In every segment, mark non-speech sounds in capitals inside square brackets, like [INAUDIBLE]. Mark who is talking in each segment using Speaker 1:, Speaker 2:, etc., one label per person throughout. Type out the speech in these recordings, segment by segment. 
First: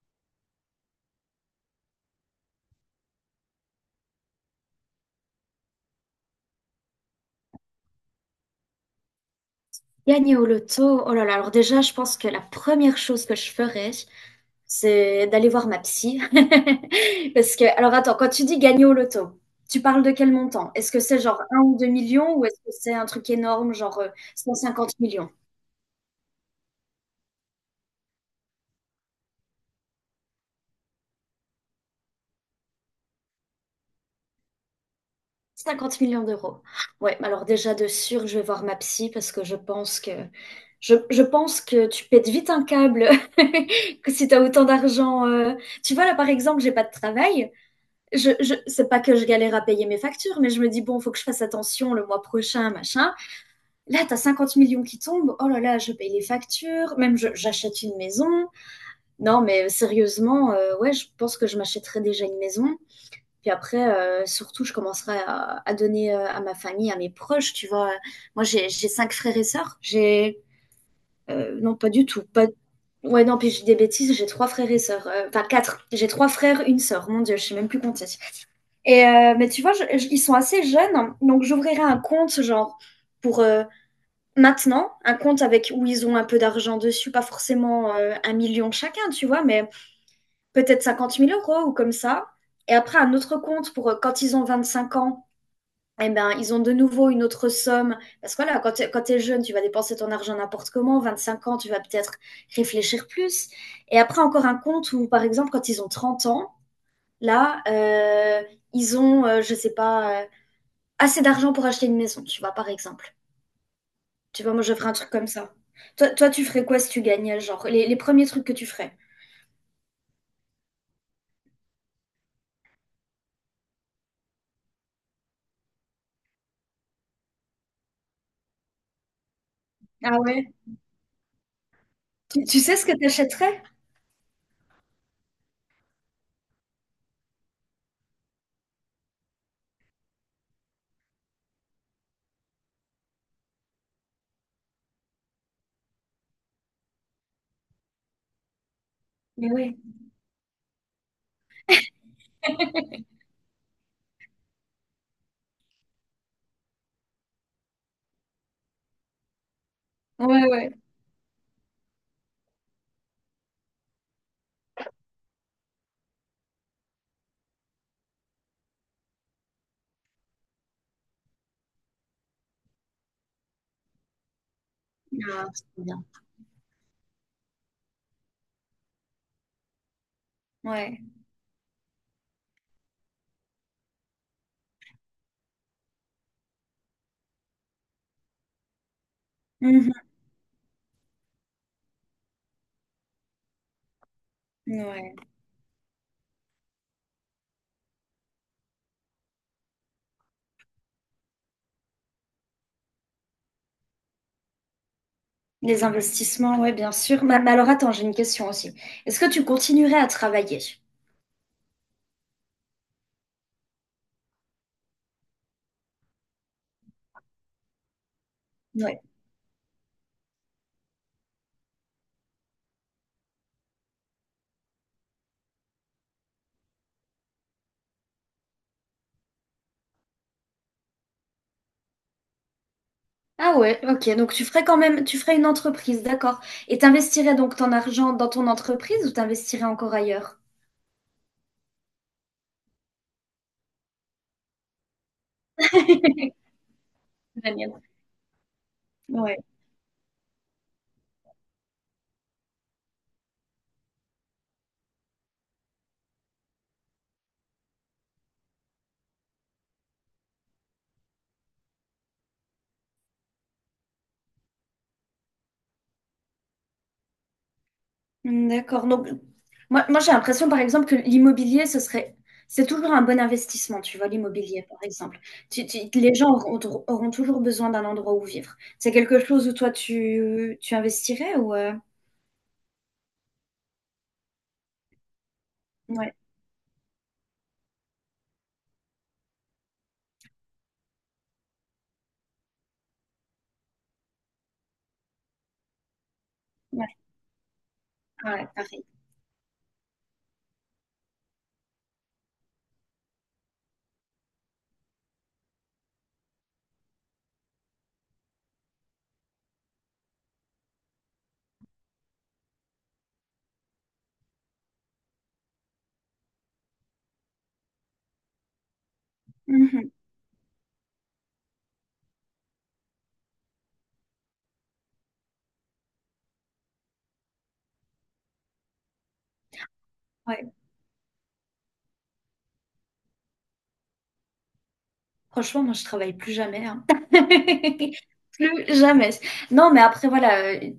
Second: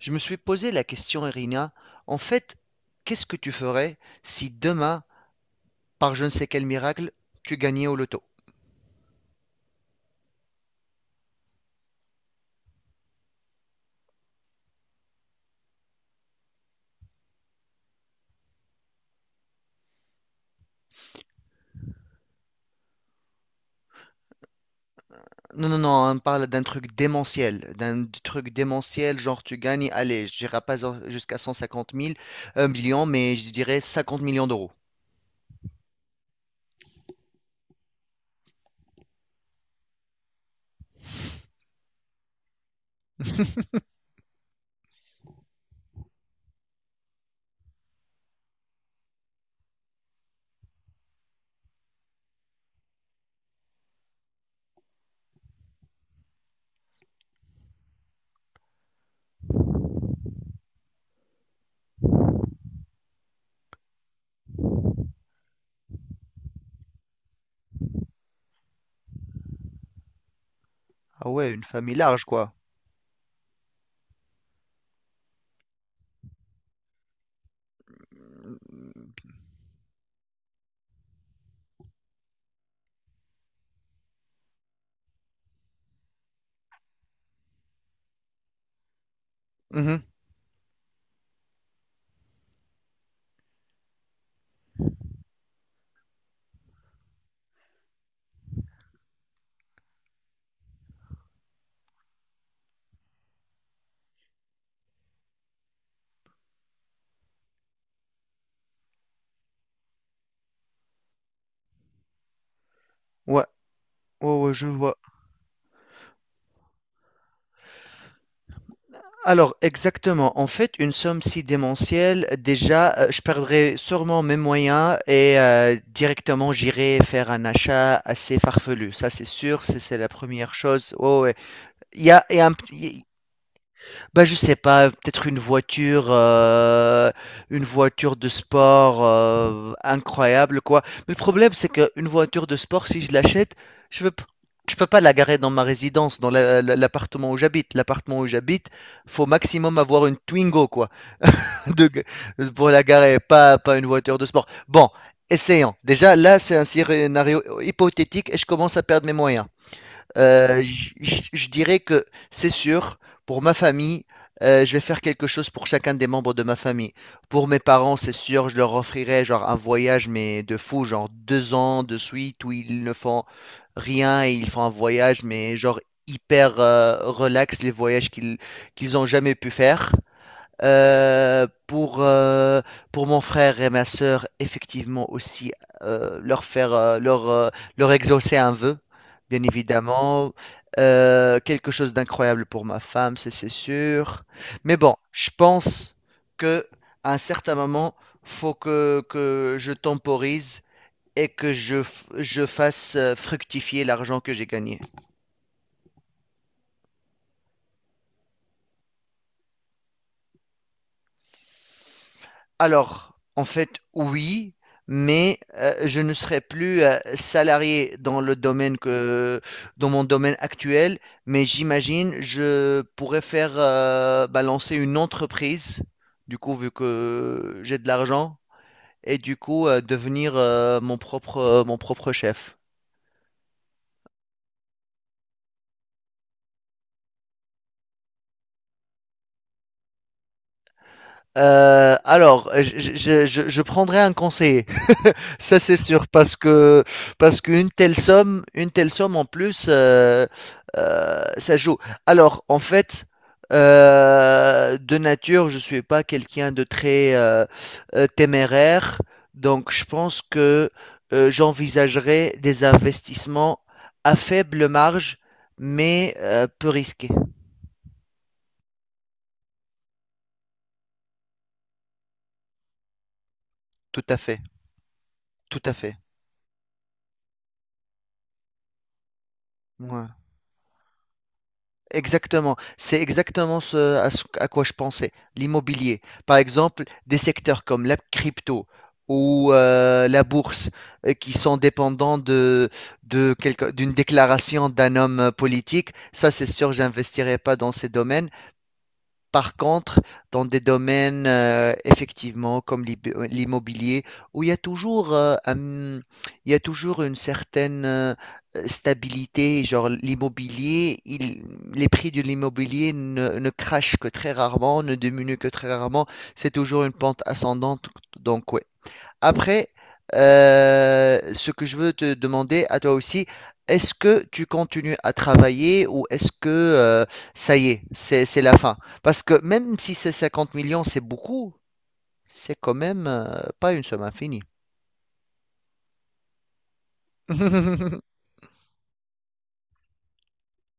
Speaker 1: Je me suis posé la question, Irina, en fait, qu'est-ce que tu ferais si demain, par je ne sais quel miracle, tu gagnais au loto?
Speaker 2: Gagner au loto, oh là là, alors déjà, je pense que la première chose que je ferais, c'est d'aller voir ma psy. [LAUGHS] Parce que, alors attends, quand tu dis gagner au loto, tu parles de quel montant? Est-ce que c'est genre un ou 2 millions ou est-ce que c'est un truc énorme, genre 150 millions?
Speaker 1: Non, non, non, on parle d'un truc démentiel, genre tu gagnes, allez, je dirais pas jusqu'à 150 000, 1 million, mais je dirais 50 millions d'euros.
Speaker 2: 50 millions d'euros. Ouais, alors déjà de sûr, je vais voir ma psy parce que je pense que je pense que tu pètes vite un câble [LAUGHS] que si tu as autant d'argent. Tu vois, là par exemple, j'ai pas de travail. Je C'est pas que je galère à payer mes factures, mais je me dis bon, faut que je fasse attention le mois prochain, machin. Là, t'as 50 millions qui tombent. Oh là là, je paye les factures. Même j'achète une maison. Non, mais sérieusement, ouais, je pense que je m'achèterais déjà une maison. Puis après, surtout, je commencerai à donner à ma famille, à mes proches. Tu vois, moi, j'ai cinq frères et sœurs. J'ai
Speaker 1: Ah ouais, une
Speaker 2: Non, pas
Speaker 1: famille
Speaker 2: du tout,
Speaker 1: large,
Speaker 2: pas.
Speaker 1: quoi.
Speaker 2: Ouais, non, puis j'ai des bêtises, j'ai trois frères et sœurs. Enfin, quatre. J'ai trois frères, une sœur. Mon Dieu, je sais même plus compter. Et mais tu vois, ils sont assez jeunes, hein. Donc j'ouvrirai un compte genre pour maintenant, un compte avec où ils ont un peu d'argent dessus, pas forcément 1 million chacun, tu vois, mais
Speaker 1: Mhm.
Speaker 2: peut-être 50 000 € ou comme ça. Et après un autre compte pour quand ils ont 25 ans, eh ben ils ont de nouveau une autre somme parce que voilà, quand t'es jeune, tu vas dépenser ton argent n'importe comment. 25 ans, tu vas peut-être réfléchir plus. Et après encore un compte où par exemple quand ils ont 30 ans, là ils ont, je sais pas, assez d'argent pour acheter une maison, tu vois, par exemple.
Speaker 1: Ouais, ouais,
Speaker 2: Tu
Speaker 1: ouais,
Speaker 2: vois, moi,
Speaker 1: je
Speaker 2: je ferais un
Speaker 1: vois.
Speaker 2: truc comme ça. Toi, tu ferais quoi si tu gagnais, genre, les premiers trucs que tu ferais?
Speaker 1: Alors, exactement. En fait, une somme si démentielle, déjà, je perdrais sûrement mes moyens et directement j'irai faire un achat assez farfelu. Ça, c'est sûr, c'est la
Speaker 2: Ah ouais?
Speaker 1: première chose. Ouais, ouais. Il y a, il y
Speaker 2: Tu,
Speaker 1: a
Speaker 2: tu sais ce que t'achèterais?
Speaker 1: bah, je sais pas, peut-être une voiture de sport, incroyable quoi. Mais le problème, c'est qu'une voiture de sport, si je l'achète, je veux p je peux pas la garer dans ma résidence, dans la l'appartement où j'habite. L'appartement où j'habite, faut
Speaker 2: Mais oui.
Speaker 1: maximum avoir une Twingo quoi, [LAUGHS] de pour la garer, pas une voiture de sport. Bon, essayons. Déjà là, c'est un scénario hypothétique et je commence à perdre mes moyens.
Speaker 2: Ouais,
Speaker 1: Euh,
Speaker 2: ouais.
Speaker 1: j- j- je dirais que c'est sûr, pour ma famille, je vais faire quelque chose pour chacun des membres de ma famille. Pour mes parents, c'est sûr, je leur offrirai genre un voyage, mais de fou, genre deux ans de suite où ils ne font rien et ils font un voyage,
Speaker 2: Ah,
Speaker 1: mais
Speaker 2: c'est
Speaker 1: genre
Speaker 2: bien.
Speaker 1: hyper relax, les voyages qu'ils ont jamais pu faire.
Speaker 2: Ouais.
Speaker 1: Euh, pour, euh, pour mon frère et ma sœur, effectivement aussi, euh, leur faire, euh, leur, euh, leur exaucer un vœu, bien
Speaker 2: Mhm.
Speaker 1: évidemment. Quelque chose d'incroyable pour ma femme, c'est sûr. Mais bon,
Speaker 2: Ouais.
Speaker 1: je pense que à un certain moment, faut que je temporise et que je fasse fructifier l'argent que j'ai gagné.
Speaker 2: Les investissements, ouais, bien sûr. Mais, alors, attends, j'ai une question aussi. Est-ce que tu continuerais à travailler?
Speaker 1: Alors, en fait, oui, mais je ne serai plus salarié
Speaker 2: Ouais.
Speaker 1: dans mon domaine actuel, mais j'imagine je pourrais faire bah, lancer une entreprise, du coup, vu que j'ai de l'argent, et du coup, devenir mon propre chef.
Speaker 2: Ah ouais, ok. Donc, tu ferais quand même, tu ferais une entreprise, d'accord. Et t'investirais donc ton argent dans ton entreprise ou t'investirais encore ailleurs?
Speaker 1: Alors, je prendrai un conseiller. Ça c'est sûr parce que parce
Speaker 2: La
Speaker 1: qu'une
Speaker 2: mienne.
Speaker 1: telle somme, une telle somme en
Speaker 2: Ouais.
Speaker 1: plus, ça joue. Alors en fait, de nature, je suis pas quelqu'un de très téméraire, donc je pense que j'envisagerais des investissements à faible marge, mais peu risqués.
Speaker 2: Hmm, d'accord. Donc, moi j'ai l'impression, par exemple, que l'immobilier, ce serait, c'est toujours un bon investissement, tu
Speaker 1: Tout
Speaker 2: vois,
Speaker 1: à fait,
Speaker 2: l'immobilier, par exemple.
Speaker 1: tout à fait.
Speaker 2: Les gens auront, auront toujours besoin d'un endroit où vivre. C'est quelque chose où toi,
Speaker 1: Ouais.
Speaker 2: tu investirais ou...
Speaker 1: Exactement, c'est exactement ce à quoi je pensais, l'immobilier.
Speaker 2: Ouais,
Speaker 1: Par exemple, des secteurs comme la crypto ou la bourse, qui sont dépendants d'une déclaration d'un homme politique, ça c'est sûr,
Speaker 2: ouais,
Speaker 1: j'investirai pas dans ces domaines.
Speaker 2: ah ouais, pareil.
Speaker 1: Par contre, dans des domaines, effectivement, comme l'immobilier, où il y a toujours, il y a toujours une certaine stabilité. Genre l'immobilier, les prix de l'immobilier ne crachent que très rarement, ne diminuent que très rarement. C'est toujours une pente ascendante. Donc, ouais, après,
Speaker 2: Mhm,
Speaker 1: ce que je veux te demander à toi aussi, est-ce que tu continues à travailler ou est-ce que ça y est, c'est la fin? Parce que même si c'est
Speaker 2: ouais.
Speaker 1: 50 millions, c'est beaucoup, c'est quand même pas une somme infinie.
Speaker 2: Franchement, moi, je travaille plus jamais, hein. [LAUGHS]
Speaker 1: [LAUGHS]
Speaker 2: Plus jamais. Non, mais après, voilà,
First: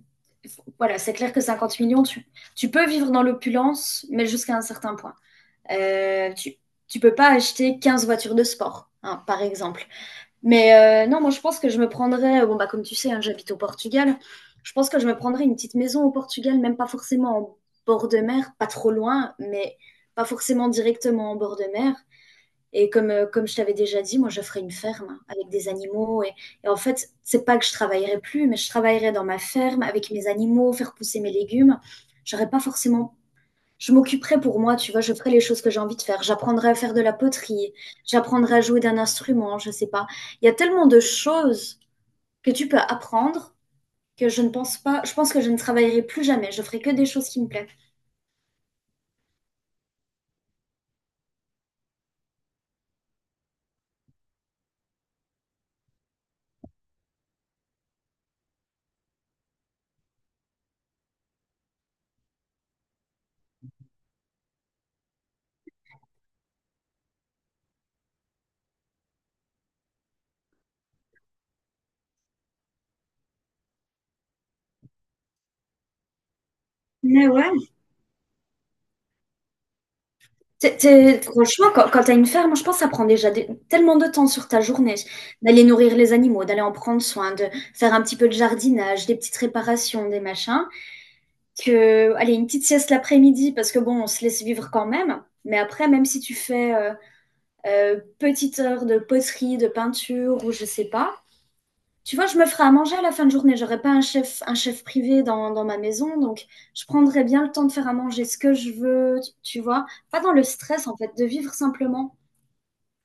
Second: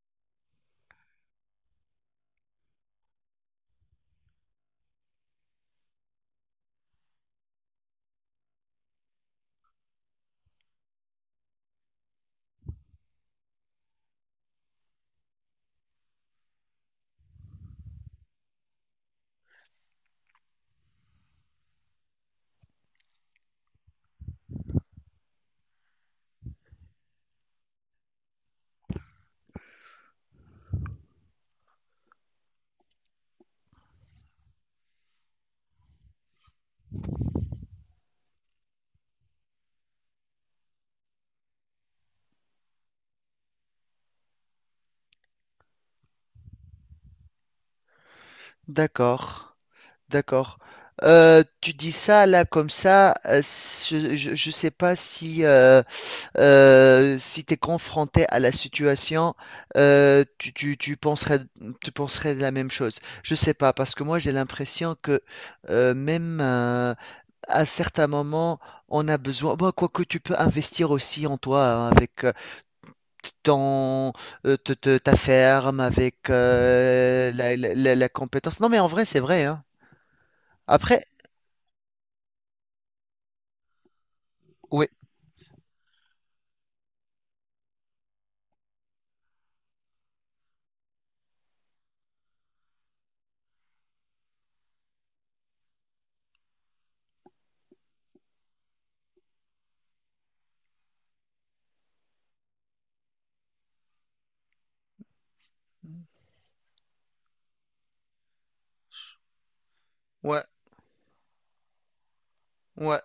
Speaker 2: voilà, c'est clair que 50 millions, tu peux vivre dans l'opulence, mais jusqu'à un certain point. Euh, tu, tu peux pas acheter 15 voitures de sport, hein, par exemple. Mais non, moi je pense que je me prendrais, bon bah comme tu sais, hein, j'habite au Portugal, je pense que je me prendrais une petite maison au Portugal, même pas forcément en bord de mer, pas trop loin, mais pas forcément directement en bord de mer. Et comme je t'avais déjà dit, moi je ferais une ferme hein, avec des animaux. Et en fait, c'est pas que je travaillerai plus, mais je travaillerai dans ma ferme avec mes animaux, faire pousser mes légumes. J'aurais pas forcément. Je m'occuperai pour moi, tu vois, je ferai les choses que j'ai envie de faire. J'apprendrai à faire de la poterie, j'apprendrai à jouer d'un instrument, je sais pas. Il y a tellement de choses que tu peux apprendre que je ne pense pas, je pense que je ne travaillerai plus jamais. Je ferai que des choses qui me plaisent.
Speaker 1: D'accord, d'accord. Tu dis ça là comme ça. Je sais pas si tu es confronté à la situation, tu penserais, tu penserais la même chose. Je sais pas, parce que moi j'ai l'impression que même à certains moments, on a besoin. Bon, quoique tu peux investir aussi en toi hein, avec ton, ta ferme, avec
Speaker 2: Mais ouais.
Speaker 1: la compétence. Non, mais en vrai, c'est vrai, hein. Après,
Speaker 2: Franchement, quand tu as une ferme, je pense que ça prend déjà des- tellement de temps sur ta
Speaker 1: oui,
Speaker 2: journée d'aller nourrir les animaux, d'aller en prendre soin, de faire un petit peu de jardinage, des petites réparations, des machins, que, allez, une petite sieste l'après-midi, parce que bon, on se laisse vivre quand même, mais après, même si tu fais... petite heure de poterie, de peinture ou je sais pas. Tu vois, je me ferai à manger à la fin de journée. J'aurai pas un chef, un chef privé dans, ma maison, donc je prendrai bien le temps de faire à manger ce que je veux, tu vois. Pas dans
Speaker 1: ouais,
Speaker 2: le stress, en fait, de vivre simplement.
Speaker 1: ouais,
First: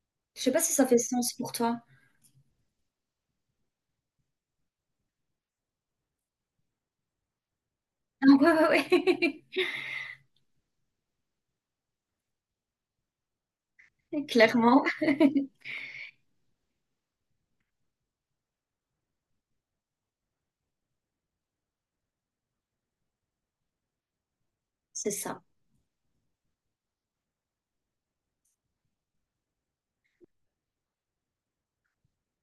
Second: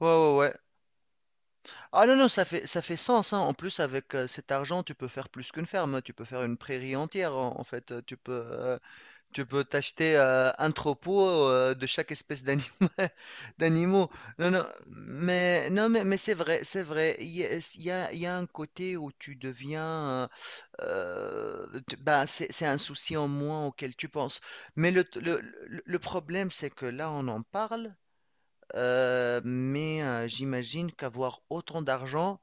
Speaker 1: ouais,
Speaker 2: Je
Speaker 1: ouais,
Speaker 2: sais
Speaker 1: ouais.
Speaker 2: pas si ça fait sens pour toi. [LAUGHS]
Speaker 1: Ah non, non, ça fait sens, hein. En plus, avec cet argent, tu peux faire plus qu'une ferme, tu peux faire une prairie entière, en fait. Euh, Tu
Speaker 2: Ah
Speaker 1: peux, euh,
Speaker 2: ouais, ouais,
Speaker 1: tu peux t'acheter un troupeau de chaque espèce [LAUGHS] d'animaux.
Speaker 2: ouais. [LAUGHS]
Speaker 1: Non, non,
Speaker 2: Clairement,
Speaker 1: mais, non, mais c'est vrai, c'est vrai. Il y a, il y a- il y a un côté où tu deviens, bah, c'est un souci en moins auquel tu penses. Mais le,
Speaker 2: c'est
Speaker 1: le,
Speaker 2: ça,
Speaker 1: le le problème, c'est que là, on en parle. J'imagine qu'avoir autant d'argent,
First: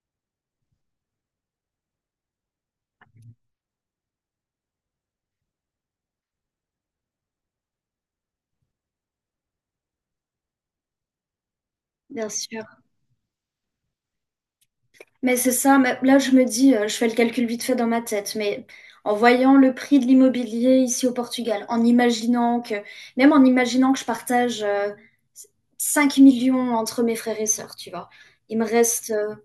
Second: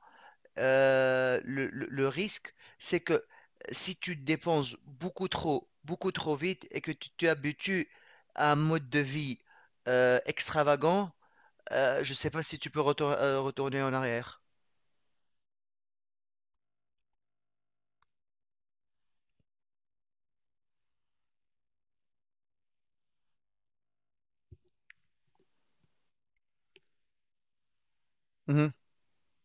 Speaker 1: le risque, c'est que si tu dépenses beaucoup trop vite et que tu t'habitues à un mode de vie extravagant, je ne
Speaker 2: bien
Speaker 1: sais pas si
Speaker 2: sûr.
Speaker 1: tu peux retourner en arrière.
Speaker 2: Mais c'est ça, mais là je me dis, je fais le calcul vite fait dans ma tête, mais en voyant le prix de l'immobilier ici au Portugal, en imaginant que, même en imaginant que je partage 5 millions entre mes frères et sœurs, tu vois, il me
Speaker 1: Mhm,
Speaker 2: reste,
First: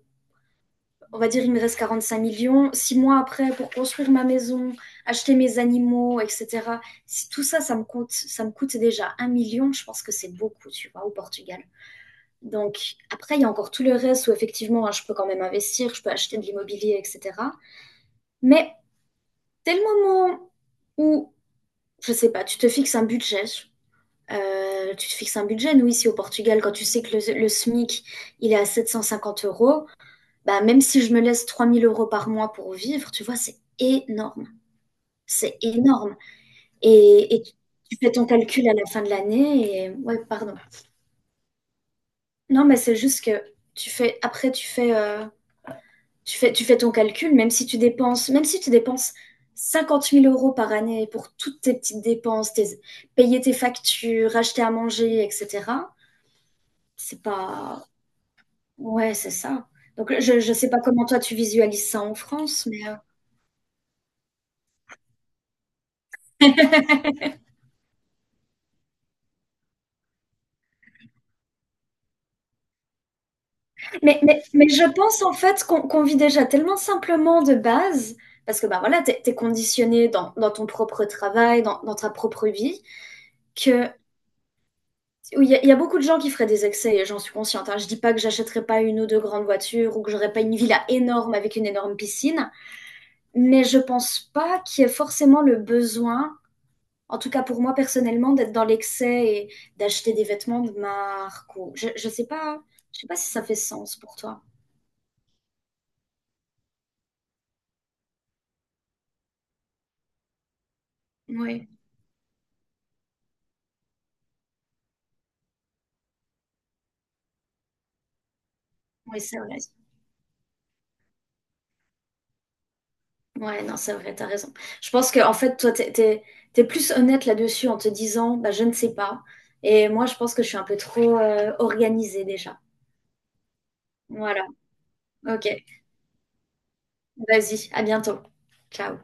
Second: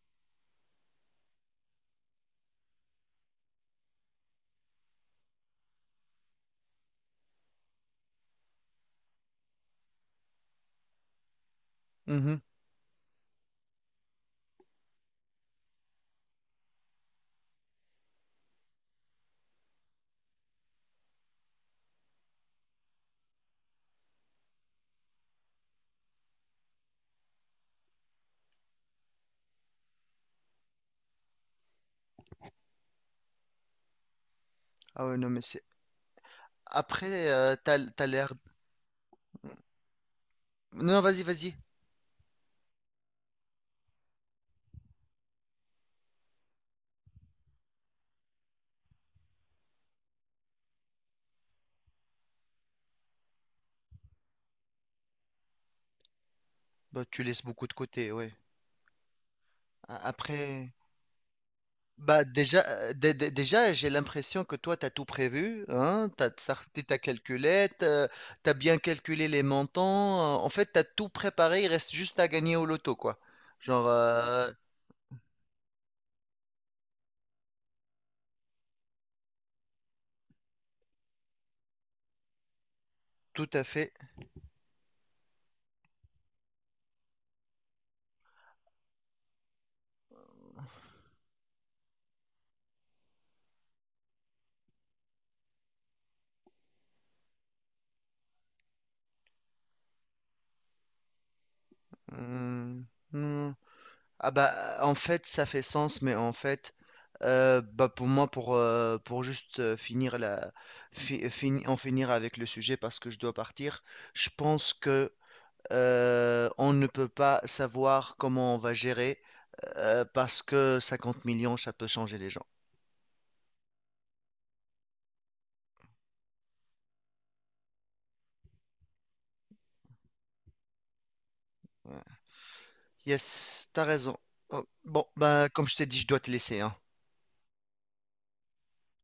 Speaker 2: on va dire, il me reste 45 millions. 6 mois après, pour construire ma maison, acheter mes animaux, etc. Si tout ça, ça me coûte déjà 1 million, je pense que c'est beaucoup, tu vois, au Portugal.
Speaker 1: mhm.
Speaker 2: Donc, après, il y a encore tout le reste où effectivement, hein, je peux quand même investir, je peux acheter de l'immobilier, etc. Mais dès le moment où, je sais pas, tu te fixes un budget, nous ici au Portugal, quand tu sais que le SMIC, il est à 750 euros, bah, même si je me laisse 3 000 € par mois pour vivre, tu vois, c'est énorme.
Speaker 1: Ah ouais, non, mais
Speaker 2: C'est
Speaker 1: c'est.
Speaker 2: énorme.
Speaker 1: Après,
Speaker 2: Et tu
Speaker 1: t'as,
Speaker 2: tu
Speaker 1: t'as
Speaker 2: fais ton
Speaker 1: l'air.
Speaker 2: calcul à la fin de l'année et... Ouais, pardon.
Speaker 1: Non, vas-y, vas-y.
Speaker 2: Non, mais c'est juste que après, tu fais ton calcul, même si tu dépenses, 50 000 € par année pour toutes tes petites dépenses, tes- payer tes factures, acheter à manger, etc.
Speaker 1: Bah,
Speaker 2: C'est
Speaker 1: tu laisses beaucoup de
Speaker 2: pas...
Speaker 1: côté, ouais.
Speaker 2: Ouais, c'est ça. Donc, je ne sais
Speaker 1: Après.
Speaker 2: pas comment toi tu visualises ça en
Speaker 1: Bah déjà,
Speaker 2: France, mais,
Speaker 1: déjà j'ai l'impression que toi, tu as tout prévu, hein, tu as ta calculette, tu as bien calculé les montants, en fait, tu as tout préparé, il reste juste à gagner au loto, quoi. Genre,
Speaker 2: mais je pense en fait qu'on vit déjà tellement simplement de base, parce que bah, voilà, tu es, conditionné dans, dans, ton propre travail, dans ta propre vie,
Speaker 1: tout à
Speaker 2: que
Speaker 1: fait.
Speaker 2: oui, il y a beaucoup de gens qui feraient des excès et j'en suis consciente, hein. Je dis pas que j'achèterais pas une ou deux grandes voitures ou que j'aurais pas une villa énorme avec une énorme piscine, mais je pense pas qu'il y ait forcément le besoin, en tout cas pour moi personnellement, d'être dans l'excès et d'acheter des vêtements de marque ou
Speaker 1: Hum,
Speaker 2: je sais pas si ça
Speaker 1: hum.
Speaker 2: fait sens pour
Speaker 1: Ah
Speaker 2: toi.
Speaker 1: bah, en fait, ça fait sens, mais en fait, bah pour moi, pour juste finir
Speaker 2: Oui,
Speaker 1: en finir avec le sujet, parce que je dois partir, je pense que on ne peut pas savoir comment on va
Speaker 2: oui,
Speaker 1: gérer,
Speaker 2: c'est vrai.
Speaker 1: parce que 50 millions, ça peut changer les gens.
Speaker 2: Ouais, non, c'est vrai, t'as raison. Je pense que en fait, toi, t'es plus honnête là-dessus en te disant, bah, je ne sais pas. Et moi, je pense que je suis un peu trop
Speaker 1: Ouais.
Speaker 2: organisée déjà.
Speaker 1: Yes, t'as raison.
Speaker 2: Voilà.
Speaker 1: Oh, bon,
Speaker 2: Ok,
Speaker 1: bah, comme je t'ai dit, je dois te laisser, hein.
Speaker 2: vas-y, à bientôt. Ciao.